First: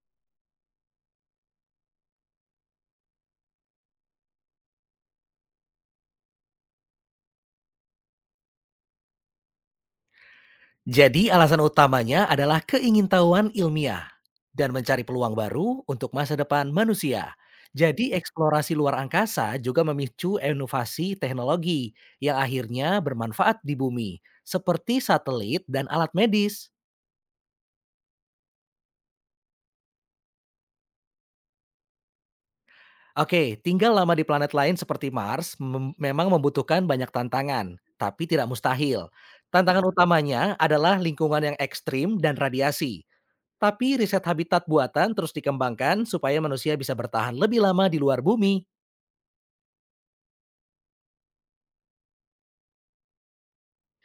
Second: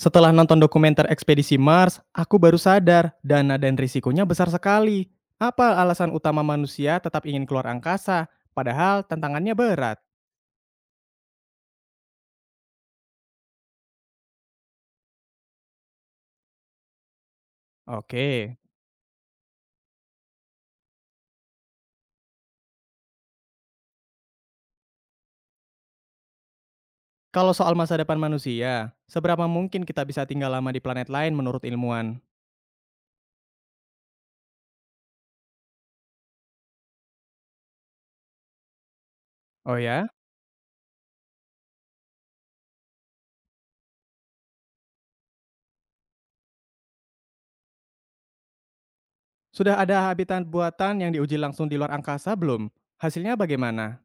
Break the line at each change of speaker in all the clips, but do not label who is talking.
Setelah nonton dokumenter ekspedisi Mars, aku baru sadar dana dan risikonya besar sekali. Apa alasan utama manusia tetap ingin keluar angkasa, padahal tantangannya berat?
Jadi alasan utamanya adalah keingintahuan ilmiah dan mencari peluang baru untuk masa depan manusia. Jadi
Oke,
eksplorasi luar angkasa juga memicu inovasi teknologi yang akhirnya bermanfaat di bumi, seperti satelit dan alat medis.
kalau soal masa depan manusia, seberapa mungkin kita bisa tinggal lama di planet lain menurut ilmuwan?
Oke, tinggal lama di planet lain seperti Mars memang membutuhkan banyak tantangan, tapi tidak mustahil.
Oh
Tantangan
ya?
utamanya adalah lingkungan yang ekstrim dan radiasi. Tapi riset habitat buatan terus dikembangkan supaya manusia bisa bertahan lebih lama di luar bumi.
Sudah ada habitat buatan yang diuji langsung di luar angkasa belum? Hasilnya bagaimana?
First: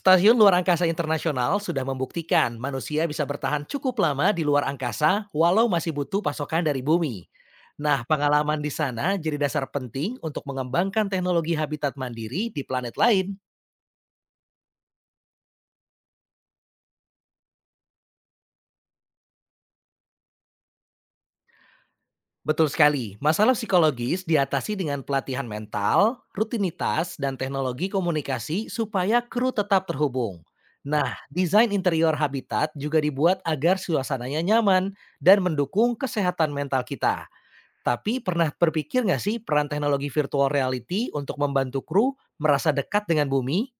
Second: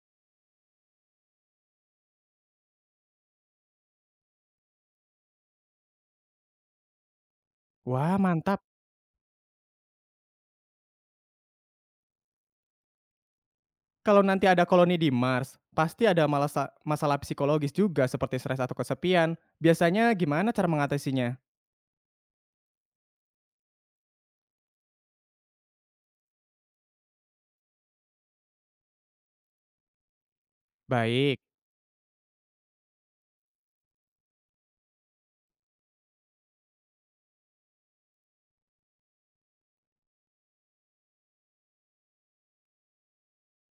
Stasiun Luar Angkasa Internasional sudah membuktikan manusia bisa bertahan cukup lama di luar angkasa walau masih butuh pasokan dari bumi. Nah,
Wah,
pengalaman
mantap.
di sana jadi dasar penting untuk mengembangkan teknologi habitat mandiri di planet lain.
Kalau nanti ada koloni di Mars, pasti ada masalah psikologis juga seperti stres atau kesepian. Biasanya gimana cara mengatasinya?
Betul sekali. Masalah psikologis diatasi dengan pelatihan mental, rutinitas, dan teknologi komunikasi supaya kru tetap terhubung. Nah,
Baik,
desain interior habitat juga dibuat agar suasananya nyaman dan mendukung kesehatan mental kita. Tapi pernah berpikir nggak sih peran teknologi virtual reality untuk membantu kru merasa dekat dengan bumi?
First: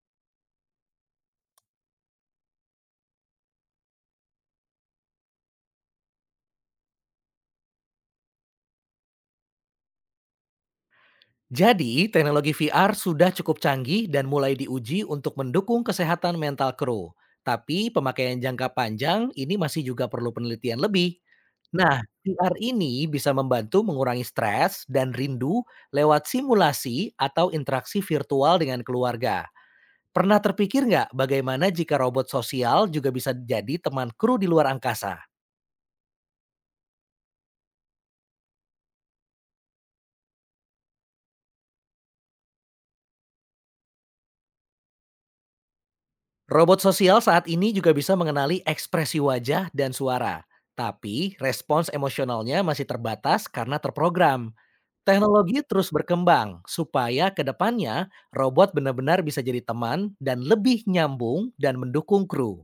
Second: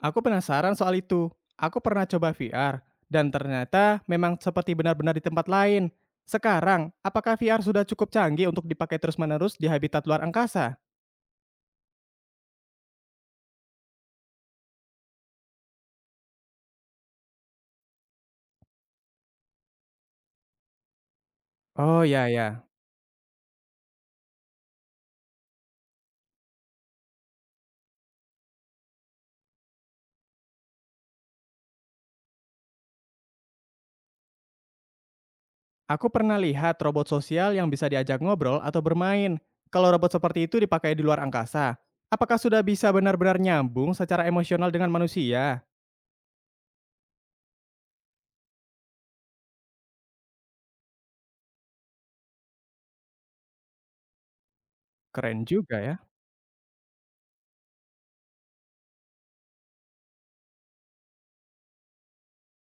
aku penasaran soal itu. Aku pernah coba VR, dan ternyata memang seperti benar-benar di tempat lain. Sekarang, apakah VR sudah cukup canggih untuk dipakai terus-menerus di habitat luar angkasa?
Jadi, teknologi VR sudah cukup canggih dan mulai diuji untuk mendukung kesehatan mental kru. Tapi pemakaian jangka panjang ini masih juga perlu penelitian lebih.
Oh
Nah,
ya
VR
ya.
ini bisa membantu mengurangi stres dan rindu lewat simulasi atau interaksi virtual dengan keluarga. Pernah terpikir nggak bagaimana jika robot sosial juga bisa jadi teman kru di luar angkasa?
Aku pernah lihat robot sosial yang bisa diajak ngobrol atau bermain. Kalau robot seperti itu dipakai di luar angkasa, apakah sudah bisa benar-benar nyambung secara emosional dengan manusia?
Robot sosial saat ini juga bisa mengenali ekspresi wajah dan suara, tapi respons emosionalnya masih terbatas karena terprogram.
Keren
Teknologi
juga
terus
ya.
berkembang supaya ke depannya robot benar-benar bisa jadi teman dan lebih nyambung dan mendukung kru.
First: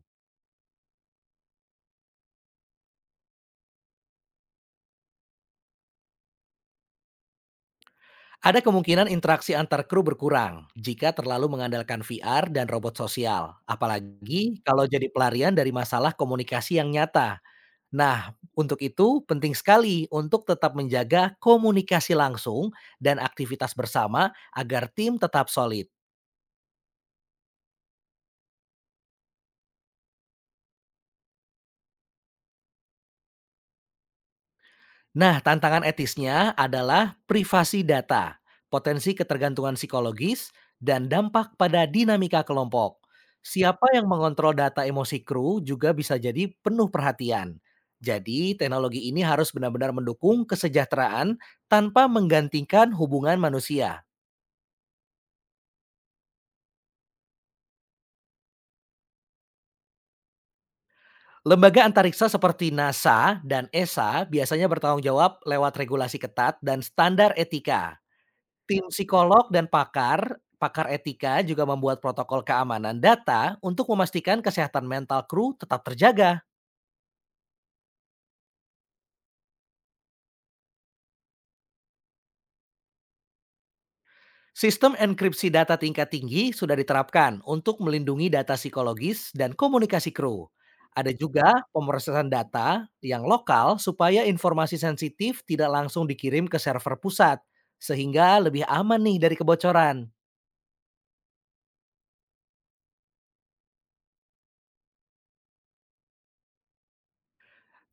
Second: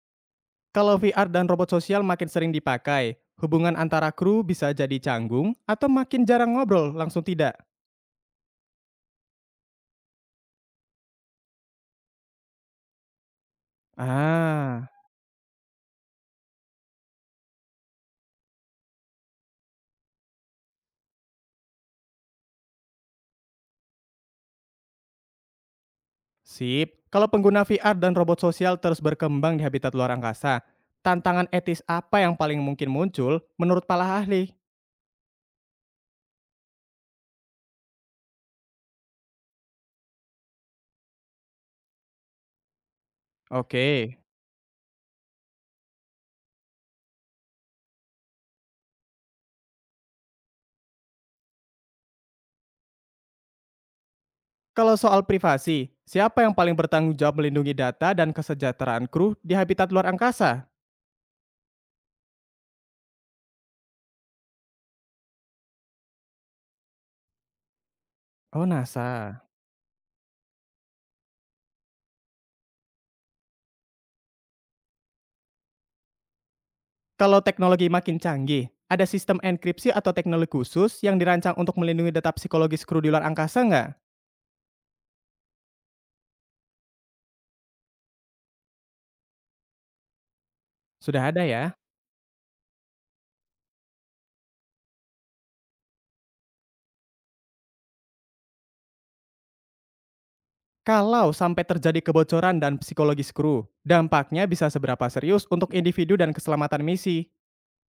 Kalau VR dan robot sosial makin sering dipakai, hubungan antara kru bisa jadi canggung atau makin jarang ngobrol langsung tidak?
Ada kemungkinan interaksi antar kru berkurang jika terlalu mengandalkan VR dan robot sosial, apalagi kalau
Ah,
jadi pelarian dari masalah komunikasi yang nyata. Nah, untuk itu penting sekali untuk tetap menjaga komunikasi langsung dan aktivitas bersama agar tim tetap solid.
sip. Kalau pengguna VR dan robot sosial terus berkembang di habitat luar angkasa, tantangan etis apa yang paling mungkin muncul menurut para ahli?
Nah, tantangan etisnya adalah privasi data, potensi ketergantungan psikologis, dan dampak pada dinamika kelompok. Siapa yang
Oke.
mengontrol data emosi kru juga bisa jadi penuh perhatian. Jadi, teknologi ini harus benar-benar mendukung kesejahteraan tanpa menggantikan hubungan manusia.
Kalau soal privasi, siapa yang paling bertanggung jawab melindungi data dan kesejahteraan kru di habitat luar angkasa?
Lembaga antariksa seperti NASA dan ESA biasanya bertanggung jawab lewat regulasi ketat dan standar etika.
Oh,
Tim
NASA.
psikolog dan pakar etika juga membuat protokol keamanan data untuk memastikan kesehatan mental kru tetap terjaga.
Kalau teknologi makin canggih, ada sistem enkripsi atau teknologi khusus yang dirancang untuk melindungi data psikologis kru di luar angkasa nggak?
Sistem enkripsi data tingkat tinggi sudah diterapkan untuk melindungi data psikologis dan komunikasi kru. Ada
Sudah ada
juga
ya.
pemrosesan data yang lokal supaya informasi sensitif tidak langsung dikirim ke server pusat, sehingga lebih aman nih dari kebocoran.
Kalau sampai terjadi kebocoran dan psikologis kru, dampaknya bisa seberapa serius untuk individu dan keselamatan misi?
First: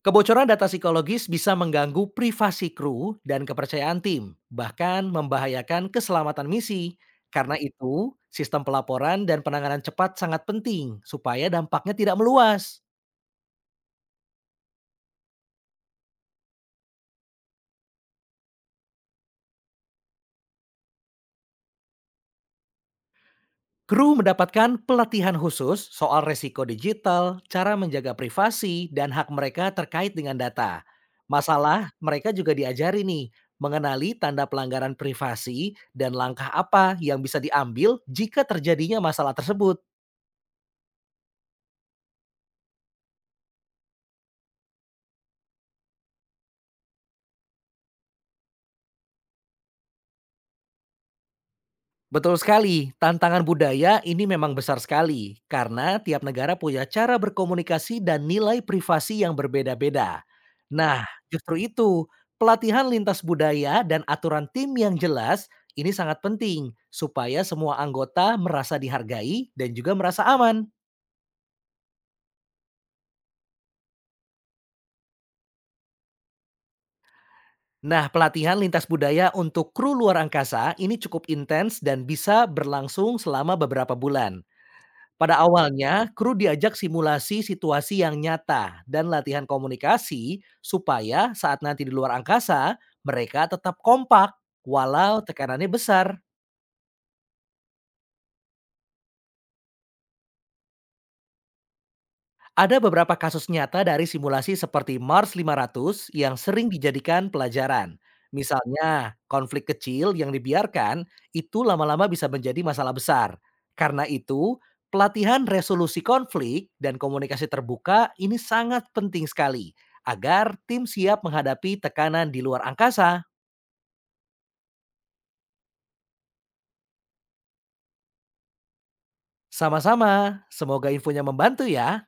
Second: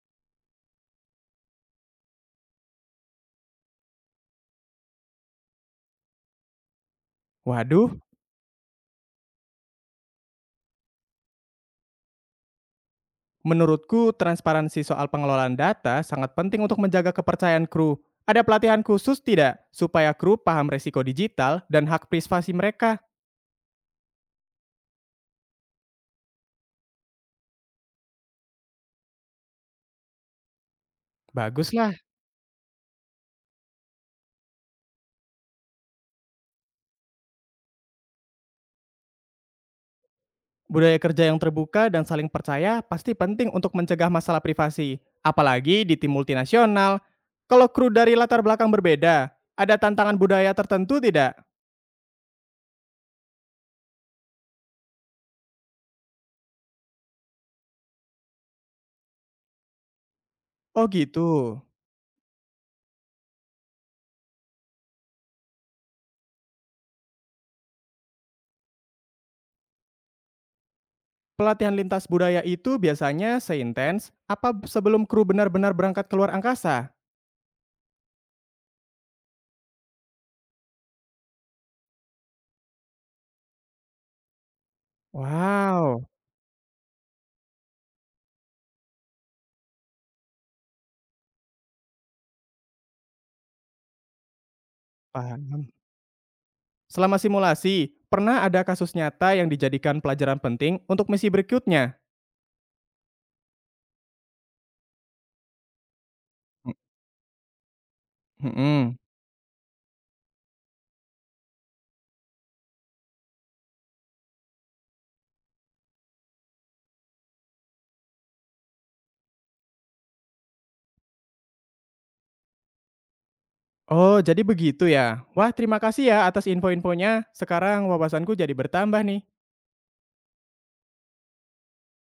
Kebocoran data psikologis bisa mengganggu privasi kru dan kepercayaan tim, bahkan membahayakan keselamatan misi. Karena
Waduh,
itu, sistem pelaporan dan penanganan cepat sangat penting supaya dampaknya tidak meluas.
menurutku, transparansi soal pengelolaan data sangat penting untuk menjaga kepercayaan kru. Ada pelatihan khusus tidak supaya kru paham resiko digital dan hak privasi mereka?
Kru mendapatkan pelatihan khusus soal resiko digital, cara menjaga privasi, dan hak mereka terkait dengan data. Masalah
Baguslah.
mereka juga diajari nih, mengenali tanda pelanggaran privasi dan langkah apa yang bisa diambil jika terjadinya masalah tersebut.
Budaya kerja yang terbuka dan saling percaya pasti penting untuk mencegah masalah privasi, apalagi di tim multinasional. Kalau kru dari latar belakang berbeda, ada tantangan budaya tertentu tidak?
Betul sekali, tantangan budaya ini memang besar sekali karena tiap negara punya cara berkomunikasi dan nilai privasi yang berbeda-beda.
Oh
Nah,
gitu.
justru itu, pelatihan lintas budaya dan aturan tim yang jelas ini sangat penting supaya semua anggota merasa dihargai dan juga merasa aman.
Pelatihan lintas budaya itu biasanya seintens apa sebelum kru benar-benar berangkat keluar angkasa?
Nah, pelatihan lintas budaya untuk kru luar angkasa ini cukup intens dan bisa berlangsung selama beberapa bulan. Pada
Wow.
awalnya, kru diajak simulasi situasi yang nyata dan latihan komunikasi supaya saat nanti di luar angkasa, mereka tetap kompak walau tekanannya
Paham.
besar.
Selama simulasi, pernah ada kasus nyata yang dijadikan pelajaran penting untuk misi berikutnya?
Ada beberapa kasus nyata dari simulasi seperti Mars 500 yang sering
M,
dijadikan pelajaran.
mhm.
Misalnya, konflik kecil yang dibiarkan itu lama-lama bisa menjadi masalah besar. Karena itu, pelatihan resolusi konflik dan komunikasi terbuka ini sangat penting sekali agar tim siap menghadapi tekanan di luar angkasa.
Oh, jadi begitu ya. Wah, terima kasih ya atas info-infonya. Sekarang wawasanku jadi bertambah nih.
Sama-sama, semoga infonya membantu ya.